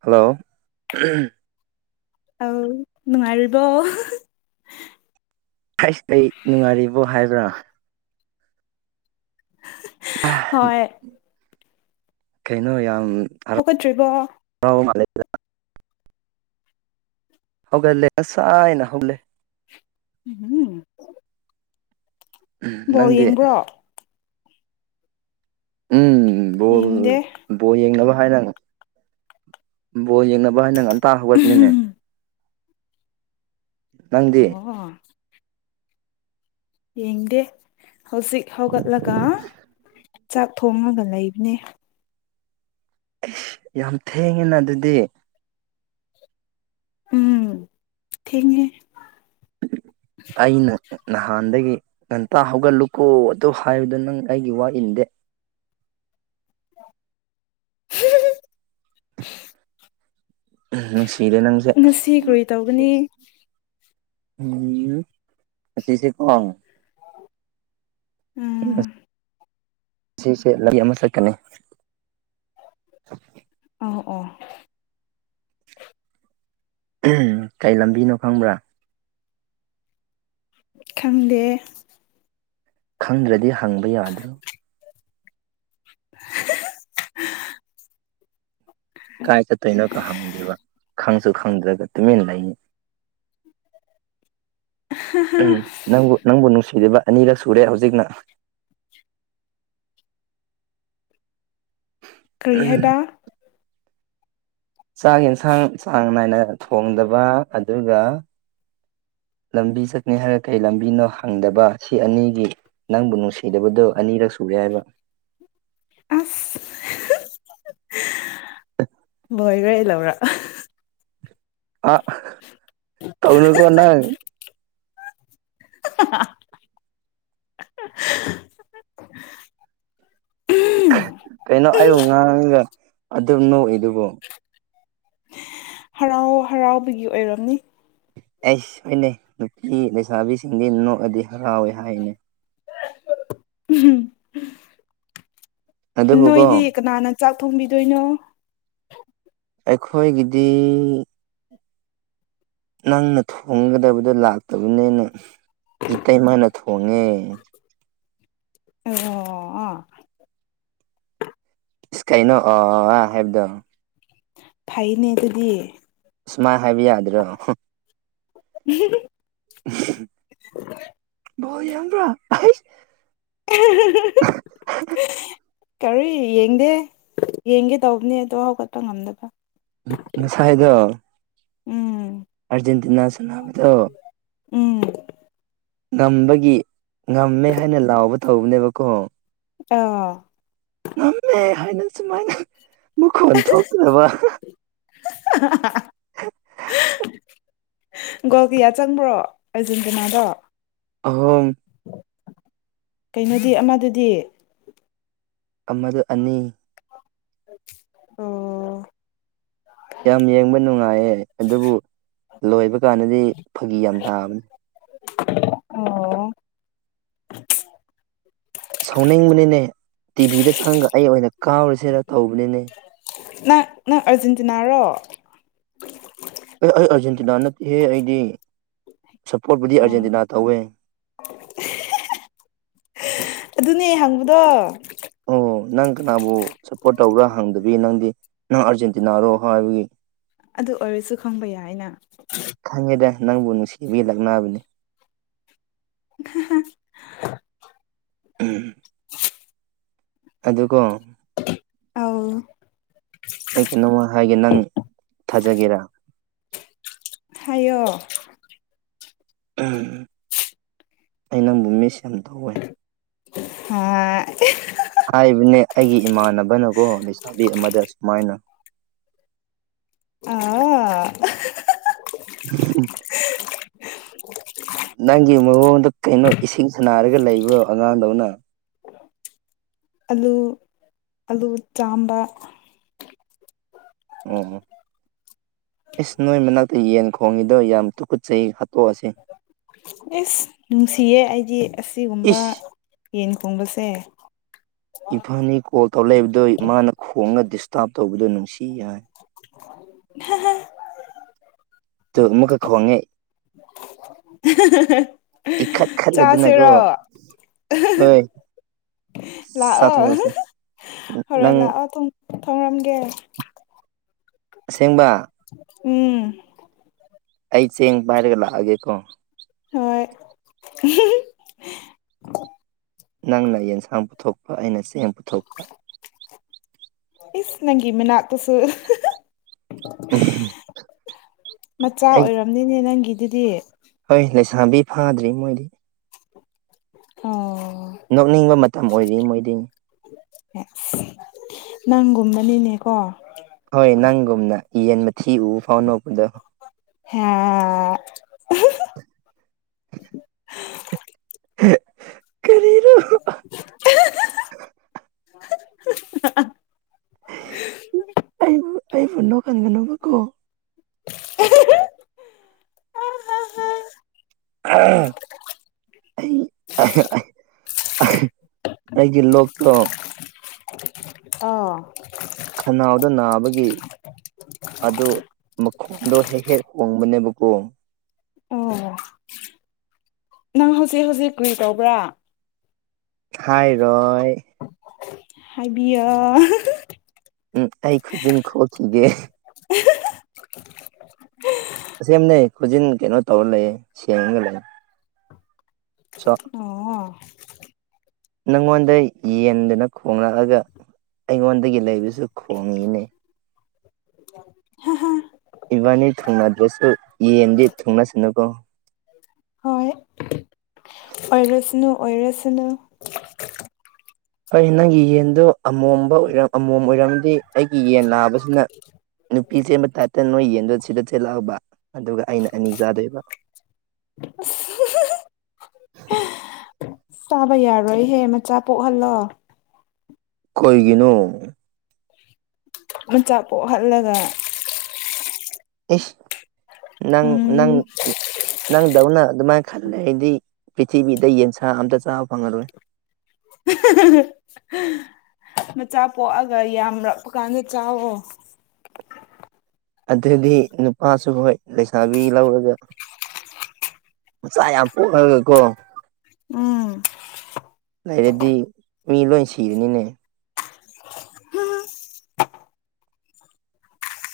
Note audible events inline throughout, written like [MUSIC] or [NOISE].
Hello ꯑꯧ ꯅꯨꯡꯉꯥꯏꯔꯤꯕꯣ ꯍꯩꯁ ꯑꯩ ꯅꯨꯡꯉꯥꯏꯔꯤꯕꯣ ꯍꯥꯏꯕ꯭ꯔꯥ ꯍꯣꯏ ꯀꯩꯅꯣ ꯌꯥꯝ ꯍꯧꯒꯠꯇ꯭ꯔꯤꯕꯣ [INAUDIBLE] ꯍꯧꯒꯠꯂꯦ ꯉꯁꯥꯏꯅ ꯍꯧꯒꯠꯂꯦ ꯎꯝ ꯎꯝ ꯕꯣꯜ ꯅꯪꯗꯤ ꯌꯦꯡꯕ꯭ꯔꯣ ꯎꯝ ꯎꯝ ꯕꯣꯜ ꯌꯦꯡꯗꯦ ꯕꯣꯜ ꯌꯦꯡꯅꯕ ꯍꯥꯏꯅ ꯕꯣꯜ ꯌꯦꯡꯅꯕ ꯍꯥꯏꯅ ꯉꯟꯇꯥ ꯍꯧꯒꯠꯄꯅꯤꯅꯦ ꯅꯪꯗꯤ ꯑꯣ ꯌꯦꯡꯗꯦ ꯍꯧꯖꯤꯛ ꯍꯧꯒꯠꯂꯒ ꯆꯥꯛ ꯊꯣꯡꯉꯒ ꯂꯩꯕꯅꯦ ꯁ ꯌꯥꯝ ꯊꯦꯡꯉꯦꯅ ꯑꯗꯨꯗꯤ ꯎꯝ ꯊꯦꯡꯉꯦ [UNINTELLIGIBLE] ꯑꯩꯅ ꯅꯍꯥꯟꯗꯒꯤ ꯉꯟꯇꯥ ꯍꯧꯒꯠꯂꯨꯀꯣ ꯑꯗꯨꯝ ꯍꯥꯏꯕꯗ ꯅꯪ ꯑꯩꯒꯤ ꯋꯥ ꯏꯟꯗꯦ ꯅꯨꯡꯁꯤꯔꯦ ꯅꯪꯁꯦ ꯉꯁꯤ ꯀꯔꯤ ꯇꯧꯒꯅꯤ ꯎꯝ ꯑꯁꯤꯁꯦ ꯀꯣ ꯎꯝ ꯁꯤꯁꯦ ꯂꯩ ꯑꯃ ꯆꯠꯀꯅꯤ ꯑꯣ ꯑꯣ ꯀꯩ ꯂꯝꯕꯤꯅꯣ ꯈꯪꯕ꯭ꯔꯥ ꯈꯪꯗꯦ ꯈꯪꯗ꯭ꯔꯗꯤ ꯍꯪꯕ ꯌꯥꯗ꯭꯭ꯔꯣ [INAUDIBLE] [UNINTELLIGIBLE] ꯀꯥꯏ ꯆꯠꯇꯣꯏꯅꯣ ꯀ ꯍꯪꯗꯦꯕ ꯈꯪꯁꯨ ꯈꯪꯗ꯭ꯔꯒ ꯇꯨꯃꯤꯟꯅ ꯂꯩ ꯎꯝ ꯅꯪꯕꯨ ꯅꯪꯕꯨ ꯅꯨꯡꯁꯤꯔꯤꯕ ꯑꯅꯤꯔꯛ ꯁꯨꯔꯦ ꯍꯧꯖꯤꯛꯅ ꯀꯔꯤ ꯍꯥꯏꯕ ꯆꯥꯛ ꯌꯦꯟꯁꯥꯡ ꯆꯥꯡ ꯅꯥꯏꯅ ꯊꯣꯡꯗꯕ ꯑꯗꯨꯒ ꯂꯝꯕꯤ ꯆꯠꯅꯤ ꯍꯥꯏꯔ ꯀꯩ ꯂꯝꯕꯤꯅꯣ ꯍꯪꯗꯕ ꯁꯤ ꯑꯅꯤꯒꯤ ꯅꯪꯕꯨ ꯅꯨꯡꯁꯤꯗꯕꯗꯣ ꯑꯅꯤꯔꯛ ꯁꯨꯔꯦ ꯍꯥꯏꯕ ꯑꯁ ꯚꯣꯏꯔꯦ ꯂꯧꯔ ꯑ ꯇꯧꯅꯨꯀꯣ ꯅꯪ [INAUDIBLE] ꯍ [INAUDIBLE] ꯀꯩꯅꯣ ꯑꯩꯕꯨ ꯉꯥꯡꯉꯒ ꯑꯗꯨꯝ ꯅꯣꯛꯏꯗꯨꯕꯨ ꯍꯔꯥꯎ ꯍꯔꯥꯎꯕꯒꯤ ꯑꯣꯏꯔꯝꯅꯤ ꯑꯩ ꯍꯣꯏꯅꯩ ꯅꯨꯄꯤ ꯂꯩꯁꯥꯕꯤꯁꯤꯡꯗꯤ ꯅꯣꯛꯑꯗꯤ ꯍꯔꯥꯎꯋꯦ ꯍꯥꯏꯅꯦ ꯅꯣꯏꯗꯤ ꯑꯗꯨꯕꯨꯀꯣ ꯀꯅꯥꯅ ꯆꯥꯛ ꯊꯣꯡꯕꯤꯗꯣꯏꯅꯣ ꯑꯩꯈꯣꯏꯒꯤꯗꯤ ꯅꯪꯅ ꯊꯣꯡꯒꯗꯕꯗꯣ ꯂꯥꯛꯇꯕꯅꯤꯅ ꯏꯇꯩꯃꯥꯏꯅ ꯊꯣꯡꯉꯦ ꯑꯣ ꯑꯣ ꯑꯣ [UNINTELLIGIBLE] ꯀꯥꯏꯅꯣ ꯑ ꯑꯥ ꯍꯥꯏꯕꯗꯣ ꯐꯩꯅꯦ ꯑꯗꯨꯗꯤ ꯁꯨꯃꯥꯏꯅ ꯍꯥꯏꯕ ꯌꯥꯗ꯭ꯔꯣ [INAUDIBLE] ꯕꯣ ꯌꯥꯝꯡꯕ꯭ꯔꯥ [INAUDIBLE] ꯀꯔꯤ ꯌꯦꯡꯗꯦ ꯌꯦꯡꯒꯦ ꯇꯧꯕꯅꯦ ꯑꯗꯣ ꯍꯧꯒꯠꯄ ꯉꯝꯗꯕ ꯅꯁꯥꯏꯗꯣ ꯎꯝ ꯑꯔꯖꯦꯟꯇꯤꯅꯥ ꯁꯅꯕꯗꯣ ꯎꯝ ꯉꯝꯕꯒꯤ ꯉꯝꯃꯦ ꯍꯥꯏꯅ ꯂꯥꯎꯕ ꯇꯧꯕꯅꯦꯕꯀꯣ ꯑꯣ ꯉꯝꯃꯦ ꯍꯥꯏꯅ ꯁꯨꯃꯥꯏꯅ ꯃꯈꯣꯟ ꯊꯣꯛꯇꯕ [INAUDIBLE] ꯒꯣꯜ ꯀꯌꯥ ꯆꯪꯕ꯭ꯔꯣ ꯑꯔꯖꯦꯟꯇꯤꯅꯥꯗꯣ ꯑꯍꯨꯝ ꯀꯩꯅꯣꯗꯤ ꯑꯃꯗꯗꯤ ꯑꯃꯗ ꯑꯅꯤ ꯑꯣ ꯌꯥꯝ ꯌꯦꯡꯕ ꯅꯨꯡꯉꯥꯏꯌꯦ ꯑꯗꯨꯕꯨ ꯂꯣꯏꯕ ꯀꯥꯟꯗꯗꯤ ꯐꯥꯒꯤ ꯌꯥꯝ ꯇꯥꯕꯅꯤ ꯑꯣ ꯁꯥꯎꯅꯤꯡꯕꯅꯤꯅꯦ ꯇꯤꯚꯤꯗ ꯆꯪꯉꯒ ꯑꯩ ꯑꯣꯏꯅ ꯀꯥꯎꯔꯨꯁꯤꯔ ꯇꯧꯕꯅꯤꯅꯦ ꯅꯪ ꯅꯪ ꯑꯔꯖꯦꯟꯇꯤꯅꯥꯔꯣ ꯑꯦ ꯑꯩ ꯑꯥꯔꯖꯦꯟꯇꯤꯅꯥ ꯅꯠꯇꯦꯍꯦ ꯑꯩꯗꯤ ꯁꯞꯄꯣꯔꯠꯕꯨꯨꯗꯤ ꯑꯣ ꯑꯥꯔꯖꯦꯟꯇꯤꯅꯥ ꯇꯧꯋꯦ ꯑꯗꯨꯅꯦ ꯍꯪꯕꯗꯣ ꯑꯣ ꯅꯪ ꯀꯅꯥꯕꯨ ꯁꯞꯄꯣꯔꯠ ꯇꯧꯕ꯭ꯔꯥ ꯍꯪꯗꯕꯤ ꯅꯪꯗꯤ ꯅꯪ ꯑꯥꯔꯖꯦꯟꯇꯤꯅꯥꯔꯣ ꯍꯥꯏꯕꯒꯤ ꯑꯗꯨ ꯑꯣꯏꯔꯁꯨ ꯈꯪꯕ ꯌꯥꯏꯅ ꯈꯪꯉꯦꯗ ꯅꯪꯕꯨ ꯅꯨꯡꯁꯤꯕꯤꯂꯛꯅꯕꯅꯤ [INAUDIBLE] ꯎꯝ ꯑꯗꯨꯒ ꯑꯥꯎ ꯑꯩ ꯀꯩꯅꯣꯃ ꯍꯥꯏꯒꯦ ꯅꯪ ꯊꯥꯖꯒꯦꯔꯥ ꯍꯥꯏꯌꯣ ꯑ ꯅꯪꯕꯨ ꯃꯤꯁ ꯌꯥꯝ ꯇꯧꯋꯦ ꯑ ꯍꯥꯏꯕꯅꯦ ꯑꯩꯒꯤ ꯏꯃꯥꯟꯅꯕꯅꯀꯣ ꯂꯩꯁꯥꯕꯤ ꯑꯃꯗ ꯁꯨꯃꯥꯏꯅ ꯎ ꯎ ꯅꯪꯒꯤ ꯃꯑꯣꯣꯟꯗ ꯀꯩꯅꯣ ꯏꯁꯤꯡ ꯁꯅꯥꯔꯒ ꯂꯩꯕ꯭ꯔꯣ ꯑꯉꯥꯡꯗꯧꯅ ꯑꯂꯨ ꯑꯂꯨ ꯆꯥꯝꯕ ꯑꯣ ꯏꯁ ꯅꯣꯏ ꯃꯅꯥꯛꯇ ꯌꯦꯟ ꯈꯣꯡꯉꯤꯗꯣ ꯌꯥꯝ ꯇꯨꯀꯨꯠ ꯆꯍꯤ ꯍꯥꯠꯇꯣꯛꯑꯁꯤ꯫ ꯏꯁꯁ ꯅꯨꯡꯁꯤꯌꯦ ꯑꯩꯗꯤ ꯑꯁꯤꯒꯨꯝꯕ ꯏꯁ ꯌꯦꯟ ꯈꯨꯝꯕꯁꯦ ꯏꯐꯅꯤ ꯀꯣꯜ ꯇꯧꯔꯛꯏꯕꯗꯨ ꯃꯥꯅ ꯈꯣꯡꯅ ꯗꯤꯁꯇꯥꯔꯕ ꯇꯧꯕꯗꯨꯣ ꯅꯨꯡꯁꯤ ꯍꯥꯏ [UNINTELLIGIBLE] ꯇꯨ ꯑꯃꯨꯛꯀꯥ ꯈꯣꯡ ꯑꯥ ꯏꯈꯠ ꯈꯠꯂꯗꯅꯀꯣ ꯆꯥꯁꯤꯔꯣ ꯍꯣꯏ꯫ ꯂꯥꯛꯑꯣ ꯆꯥꯊꯣꯛꯑꯁꯦ ꯍꯣꯔꯦꯟ ꯅꯪ ꯂꯥꯛꯑꯣ ꯊꯣꯡꯔꯝꯒꯦ꯫ ꯑꯁꯦꯡꯕ ꯎꯝ ꯑꯩ ꯆꯦꯡ ꯄꯥꯏꯔꯒ ꯂꯥꯛꯑꯒꯦꯀꯣ ꯍꯣꯏ ꯅꯪꯅ ꯌꯦꯟꯁꯥꯡ ꯄꯨꯊꯣꯛꯄ ꯑꯩꯅ ꯆꯦꯡ ꯄꯨꯊꯣꯛꯄ ꯏꯁ ꯅꯪꯒꯤ ꯃꯑꯅꯛ ꯇꯁꯨ ꯃꯆꯥ ꯑꯩ ꯑꯣꯏꯔꯝꯅꯤꯅꯦ ꯅꯪꯒꯤꯗꯨꯗꯤ ꯍꯣꯏ ꯂꯩꯁꯥꯕꯤ ꯐꯥꯗ꯭ꯔꯤ ꯃꯣꯏꯗꯤ ꯍꯣ ꯅꯣꯛꯅꯤꯡꯕ ꯃꯇꯝ ꯑꯣꯏꯔꯤ ꯃꯣꯏꯗꯤ꯫ ꯑꯦ ꯅꯪꯒꯨꯝꯕꯅꯤꯅꯦꯀꯣ ꯍꯣꯏ ꯅꯪꯒꯨꯝꯅ ꯌꯦꯟ ꯃ ꯊꯤ ꯎ ꯐꯥꯎꯅꯣꯛꯄꯗꯣ ꯍꯥ ꯀꯔꯤꯔ [UNINTELLIGIBLE] ꯑꯩꯕꯨ ꯑꯩꯕꯨꯣꯟ ꯀꯥꯟꯒꯅꯕꯀꯣ ꯑꯩ ꯑꯩꯒꯤ ꯂꯣꯛꯇꯣ ꯑꯣ ꯈꯅꯥꯎꯗ ꯅꯥꯕꯒꯤ ꯑꯗꯨ ꯃꯈꯣꯟꯗꯣ ꯍꯦꯛ ꯍꯦꯛ ꯍꯣꯡꯕꯅꯦꯕꯀꯣ ꯑꯣ ꯅꯪ ꯍꯧꯖꯤꯛ ꯍꯧꯖꯤꯛ ꯀꯨꯏ ꯇꯧꯕ꯭ꯔꯥ ꯈꯥꯏꯔꯣꯏ ꯍꯥꯏꯕꯤꯌ ꯎꯝ ꯑꯩ ꯈꯨꯖꯤꯟ ꯈꯣꯈꯤꯒꯦ [INAUDIBLE] ꯑꯁꯅꯩ ꯈꯨꯖꯤꯟ ꯀꯩꯅꯣ ꯇꯧꯔ ꯂꯩꯌꯦ ꯁꯦꯡꯉꯒ ꯂꯩꯔꯦ꯫ ꯆꯥ ꯑꯣ ꯅꯪꯉꯣꯟꯗ ꯌꯦꯟꯗꯨꯅ ꯈꯣꯡꯂꯛꯑꯒ ꯑꯩꯉꯣꯟꯗꯒꯤ ꯂꯩꯕꯁꯨ ꯈꯣꯡꯉꯤꯅꯦ꯫ ꯏꯕꯥꯅꯤ ꯊꯨꯡꯅꯗ꯭ꯔꯁꯨ ꯌꯦꯟꯗꯤ ꯊꯨꯡꯅꯁꯅꯨꯀꯣ ꯍꯣꯏ ꯑꯣꯏꯔꯁꯅꯨ ꯑꯣꯏꯔꯁꯅꯨ ꯐꯩ ꯅꯪꯒꯤ ꯌꯦꯟꯗꯨꯣ ꯑꯃꯣꯝꯕ ꯑꯣꯏꯔꯝ ꯑꯃꯣꯝ ꯑꯣꯏꯔꯝꯗꯤ ꯑꯩꯒꯤ ꯌꯦꯟ ꯂꯥꯛꯕꯁꯤꯅ ꯅꯨꯄꯤ ꯆꯦꯟꯕ ꯇꯥꯏꯞꯇ ꯅꯣꯏ ꯌꯦꯟꯗ ꯁꯤꯗ ꯊꯤꯜꯂꯛꯑꯕ ꯑꯗꯨꯒ ꯑꯩꯅ ꯑꯅꯤ ꯆꯥꯗꯣꯏꯕ [UNINTELLIGIBLE] ꯆꯥꯕ ꯌꯥꯔꯣꯏꯍꯦ ꯃꯆꯥ ꯄꯣꯛꯍꯜꯂꯣ ꯀꯒꯤꯅꯨ ꯃꯆꯥꯥꯛ ꯄꯣꯛꯍꯜꯂꯒ ꯏꯁ ꯅꯪ ꯅꯪ ꯎꯝ ꯅꯪꯗꯧꯅ ꯑꯗꯨꯃꯥꯏꯅ ꯈꯜꯂꯦ ꯂꯩꯗꯤ ꯄꯤꯔꯤꯊꯤꯕꯤꯗ ꯌꯦꯟꯁꯥ ꯑꯝꯇ ꯆꯥꯕ ꯐꯪꯉꯔꯣꯏ꯫ [UNINTELLIGIBLE] ꯎꯝ꯫ ꯃꯆꯥ ꯄꯣꯛꯑꯒ ꯌꯥꯝꯔꯛꯄ ꯀꯥꯟꯗ ꯆꯋꯣ꯫ ꯑꯗꯨꯗꯤ ꯅꯨꯄꯥꯁꯨ ꯍꯣꯏ ꯂꯩꯁꯥꯕꯤ ꯂꯧꯔꯒ꯫ ꯃꯆꯥ ꯌꯥꯝ ꯄꯣꯛꯂꯒꯀꯣ꯫ ꯎꯝ ꯂꯩꯔꯗꯤ ꯃꯤ ꯂꯣꯏ ꯁꯤꯔꯅꯤꯅꯦ꯫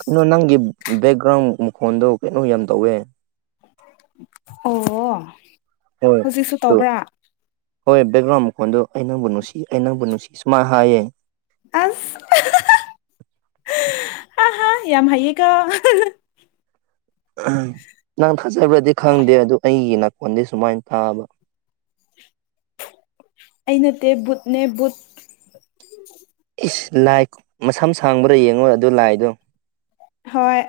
ꯀꯩꯅꯣ ꯅꯪꯒꯤ ꯕꯦꯛꯒ꯭ꯔꯥꯎꯟ ꯃꯈꯣꯟꯗꯣ ꯀꯩꯅꯣ ꯌꯥꯝ ꯇꯧꯋꯦ꯫ ꯑꯣ꯫ ꯍꯣꯏ ꯍꯧꯖꯤꯛꯁꯨ ꯇꯣ꯫ ꯇꯧꯕ꯭ꯔꯥ ꯍꯣꯏ ꯕꯦꯛꯒ꯭ꯔꯥꯎꯟ ꯃꯈꯣꯟꯗꯣ ꯑꯩ ꯅꯪꯕꯨ ꯅꯨꯡꯁꯤ ꯑꯩ ꯅꯪꯕꯨ ꯅꯨꯡꯁꯤ ꯁꯨꯃꯥꯏꯅ ꯍꯥꯏꯌꯦ꯫ ꯑꯁ꯫ ꯑꯍꯥ ꯌꯥꯝ ꯍꯥꯏꯩꯌꯦ ꯀꯣ꯫ ꯅꯪ ꯊꯥꯖꯕ꯭ꯔꯗꯤ ꯈꯪꯗꯦ ꯑꯗꯨ ꯑꯩꯒꯤ ꯅꯥꯀꯣꯟꯗꯤ ꯁꯨꯃꯥꯏꯅ ꯇꯥꯕ꯫ ꯑꯩ ꯅꯠꯇꯦ ꯕꯨꯠꯅꯦ ꯕꯨꯠ꯫ ꯏꯁ ꯂꯥꯏ ꯃꯁꯝ ꯁꯥꯡꯕ꯭ꯔꯥ ꯌꯦꯡꯉꯣ ꯑꯗꯨ ꯂꯥꯏꯗꯣ꯫ ꯍꯣꯏ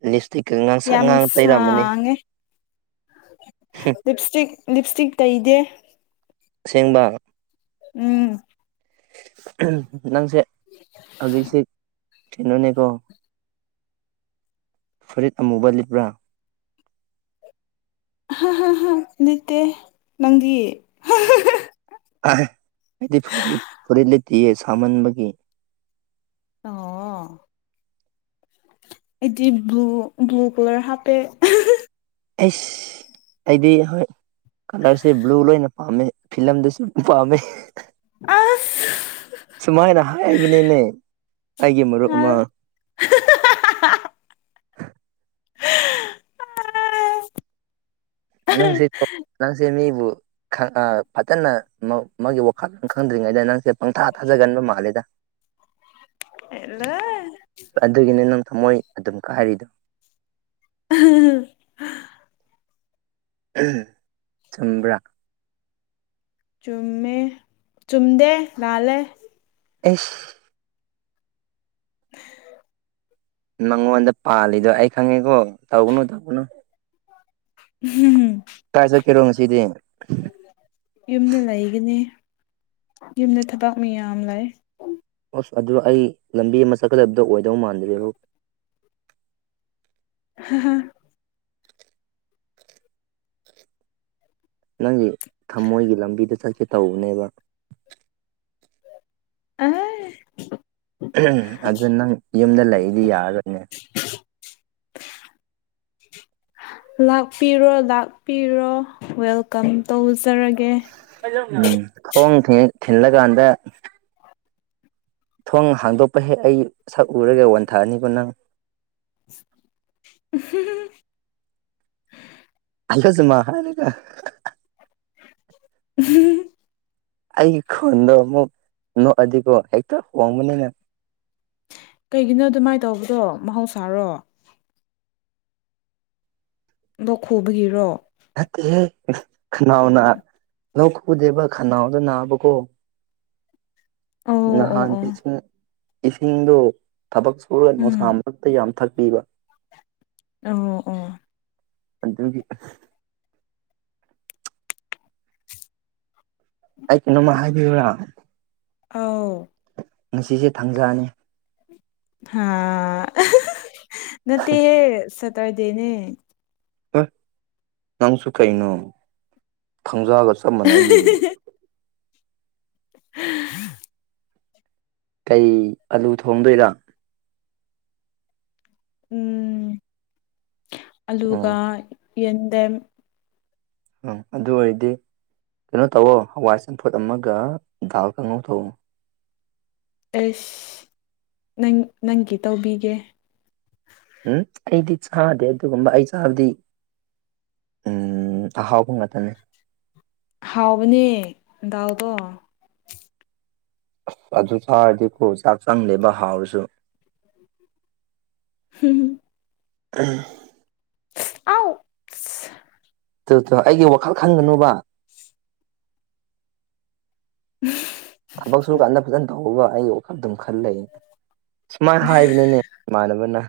ꯂꯤꯞꯁꯇꯤꯛꯀ ꯉꯥꯡꯁꯪ ꯌꯥꯝ ꯉꯥꯡ ꯇꯩꯔꯝꯃꯅꯤ ꯁꯥꯡꯉꯦ꯫ ꯂꯤꯞꯏꯁꯇꯤꯛ ꯂꯤꯞꯏꯁꯇꯤꯛ ꯇꯩꯗꯦ꯫ ꯑꯁꯦꯡꯕ꯫ ꯎꯝ꯫ ꯅꯪꯁꯦ ꯍꯧꯖꯤꯛꯁꯤ꯫ ꯀꯩꯅꯣꯅꯦꯀꯣ ꯐꯨꯔꯤꯠ ꯑꯃꯨꯕ ꯂꯤꯠꯄ꯭ꯔꯥ꯫ ꯍꯥ ꯍ ꯍ ꯂꯤꯠꯇꯦ ꯅꯪꯗꯤ ꯍꯥ ꯍ ꯍꯥ꯫ ꯑꯥꯏ ꯑꯩꯗꯤ ꯐꯨꯔꯤꯠ ꯂꯤꯠ ꯐꯨꯔꯤꯠ ꯂꯤꯠꯇꯤꯌꯦ ꯁꯥꯃꯟꯕꯒꯤ꯫ ꯑꯣ꯫ ꯑꯥ꯫ ꯑꯩꯗꯤ ꯕ꯭ꯂꯨ ꯕ꯭ꯂꯨ ꯀꯂꯔ ꯍꯥꯞꯄꯦ꯫ ꯑꯩꯁ ꯑꯩꯗꯤ ꯍꯣꯏ꯫ ꯀꯂꯔꯁꯦ ꯕ꯭ꯂꯨ ꯂꯣꯏꯅ ꯄꯥꯝꯃꯦ ꯐꯤꯂꯝꯗꯁꯨ ꯄꯥꯝꯃꯦ꯫ ꯑꯁ ꯁꯨꯃꯥꯏꯅ ꯍꯥꯏꯕꯅꯤꯅꯦ ꯑꯩꯒꯤ ꯃꯔꯨꯞ ꯑꯃ꯫ ꯅꯪꯏꯁꯤ ꯅꯪꯁꯤ ꯃꯤꯕꯨ꯫ ꯈꯪ ꯑꯥ ꯐꯖꯅ ꯃꯥ ꯃꯥꯒꯤ ꯋꯥꯈꯜ ꯈꯪꯗ꯭ꯔꯤꯉꯩꯗ ꯅꯪꯁꯦ ꯄꯪꯊꯥ ꯊꯥꯖꯒꯟꯕ ꯃꯥꯜꯂꯤꯗ꯫ [INAUDIBLE] ꯑꯗꯨꯒꯤꯅꯤ ꯅꯪ ꯊꯝꯃꯣꯏ ꯑꯗꯨꯝ ꯀꯥꯏꯔꯤꯗꯣ꯫ ꯆꯨꯝꯕ꯭ꯔꯥ꯫ ꯆꯨꯝꯃꯦ ꯆꯨꯝꯗꯦ ꯂꯥꯜꯂꯦ꯫ ꯑꯦꯁ꯫ ꯅꯉꯣꯟꯗ ꯄꯥꯜꯂꯤꯗꯣ ꯑꯩ ꯈꯪꯉꯦꯀꯣ ꯇꯧꯒꯅꯨ ꯇꯧꯒꯅꯨ꯫ [INAUDIBLE] ꯀꯥꯏ ꯆꯠꯀꯦꯔꯣ ꯉꯁꯤꯗꯤ꯫ ꯌꯨꯝꯗ ꯂꯩꯒꯅꯤ ꯌꯨꯝꯗ ꯊꯕꯛ ꯃꯌꯥꯝ ꯂꯩ꯫ ꯑꯁ ꯑꯗꯨ ꯑꯩ ꯂꯝꯕꯤ ꯑꯃ ꯆꯠꯀꯗꯕꯗꯣ ꯑꯣꯏꯗꯧ ꯃꯥꯟꯗ꯭ꯔꯦꯕꯣ꯫ ꯍꯥ ꯍꯥ꯫ ꯅꯪꯒꯤ ꯊꯃꯣꯏꯒꯤ ꯂꯝꯕꯤꯗ ꯆꯠꯀꯦ ꯇꯧꯕꯅꯦꯕ꯫ ꯑꯥꯏ꯫ ꯑꯗꯨ ꯅꯪ ꯌꯨꯝꯗ ꯂꯩꯔꯗꯤ ꯌꯥꯔꯣꯏꯅꯦ꯫ [INAUDIBLE] ꯂꯥꯛꯄꯤꯔꯣ ꯂꯥꯛꯄꯤꯔꯣ ꯋꯦꯜꯀꯝ ꯇꯧꯖꯔꯒꯦ꯫ ꯎꯝ ꯈꯣꯡ ꯍꯦꯛ ꯊꯤꯜꯂꯀꯥꯟꯗ꯫ ꯊꯣꯡ ꯍꯥꯡꯗꯣꯛꯄ ꯍꯦꯛ ꯑꯩ ꯁꯛꯎꯔꯒ ꯋꯥꯟꯊꯛꯅꯤꯀꯣ ꯅꯪ꯫ [INAUDIBLE] ꯍꯥꯂꯣꯁꯨꯃ ꯍꯥꯏꯔꯒ ꯎꯝ ꯑꯩꯒꯤ ꯈꯣꯟꯗꯣ ꯑꯃꯨꯛ ꯅꯣꯛꯑꯗꯤꯀꯣ ꯍꯦꯛꯇ ꯍꯣꯡꯕꯅꯤꯅꯦ ꯀꯩꯒꯤꯅꯣ ꯑꯗꯨꯃꯥꯏꯅ ꯇꯧꯕ꯭ꯔꯣ ꯃꯍꯧꯁꯥꯔꯣ ꯂꯣꯛ ꯈꯨꯕꯒꯤꯔꯣ ꯅꯠꯇꯦꯍꯦ ꯈꯅꯥꯎꯅ ꯂꯣꯛ ꯈꯨꯗꯦꯕ ꯈꯅꯥꯎꯗ ꯅꯥꯕꯀꯣ ꯑꯣ ꯑꯣ ꯅꯍꯥꯟ ꯑꯣ ꯏꯁꯤꯡ ꯏꯁꯤꯡꯗꯣ ꯊꯕꯛ ꯁꯨꯔꯒ ꯅꯨꯡꯁꯥ ꯎꯝ ꯃꯔꯛꯇ ꯌꯥꯝ ꯊꯛꯄꯤꯕ ꯑꯣ ꯑꯣ ꯑꯗꯨꯒꯤ ꯑꯩ ꯀꯩꯅꯣꯃ ꯍꯥꯏꯕꯤꯌꯨꯔꯥ ꯑꯥꯎ ꯉꯁꯤꯁꯦ ꯊꯥꯡꯖꯥꯅꯤ ꯍꯥꯥ ꯅꯠꯇꯦꯍꯦ ꯁꯦꯇꯔꯗꯦꯅꯦ ꯍꯣꯏ ꯅꯪꯁꯨ ꯀꯩꯅꯣ ꯊꯥꯡꯖꯥꯒ ꯆꯞ ꯃꯥꯟꯅꯩꯗꯨꯗꯤ ꯀꯩ ꯑꯥꯂꯨ ꯊꯣꯡꯗꯣꯏꯔꯥ ꯎꯝ ꯑꯂꯨꯒ ꯑꯣ ꯌꯦꯟꯗꯦꯝ ꯎꯝ ꯑꯗꯨ ꯑꯣꯏꯔꯗꯤ ꯀꯩꯅꯣ ꯇꯧꯋꯣ ꯍꯋꯥꯏ ꯆꯝꯐꯨꯠ ꯑꯃꯒ ꯗꯥꯜ ꯀꯥꯡꯍꯧ ꯇꯧꯑꯣ ꯑꯦꯁ ꯅꯪ ꯅꯪꯒꯤ ꯇꯧꯕꯤꯒꯦ ꯍꯨꯝ ꯑꯩꯗꯤ ꯆꯥꯗꯦ ꯑꯗꯨꯒꯨꯝꯕ ꯑꯩ ꯆꯥꯕꯗꯤ ꯎꯝ ꯑꯍꯥꯎꯕ ꯉꯥꯛꯇꯅꯦ ꯍꯥꯎꯕꯅꯦ ꯗꯥꯎꯗꯣ ꯑꯗꯨ ꯆꯥꯔꯗꯤꯀꯣ ꯆꯥꯛ ꯆꯪꯗꯦꯕ ꯍꯥꯎꯔꯁꯨ [INAUDIBLE] ꯍꯝ ꯍꯝ [INAUDIBLE] ꯑꯥꯎ ꯑꯗꯨꯗꯣ ꯑꯩꯒꯤ ꯋꯥꯈꯜ ꯈꯟꯒꯅꯨꯕ ꯊꯕꯛ ꯁꯨꯀꯥꯟꯅ ꯐꯖꯅ ꯊꯣ ꯍꯧꯕꯒ ꯑꯩꯒꯤ ꯋꯥꯈꯜ ꯑꯗꯨꯝ ꯈꯜ ꯂꯩꯌꯦꯅꯦ ꯁꯨꯃꯥꯏꯅ ꯍꯥꯏꯕꯅꯤꯅꯦ ꯏꯃꯥꯟꯅꯕꯅ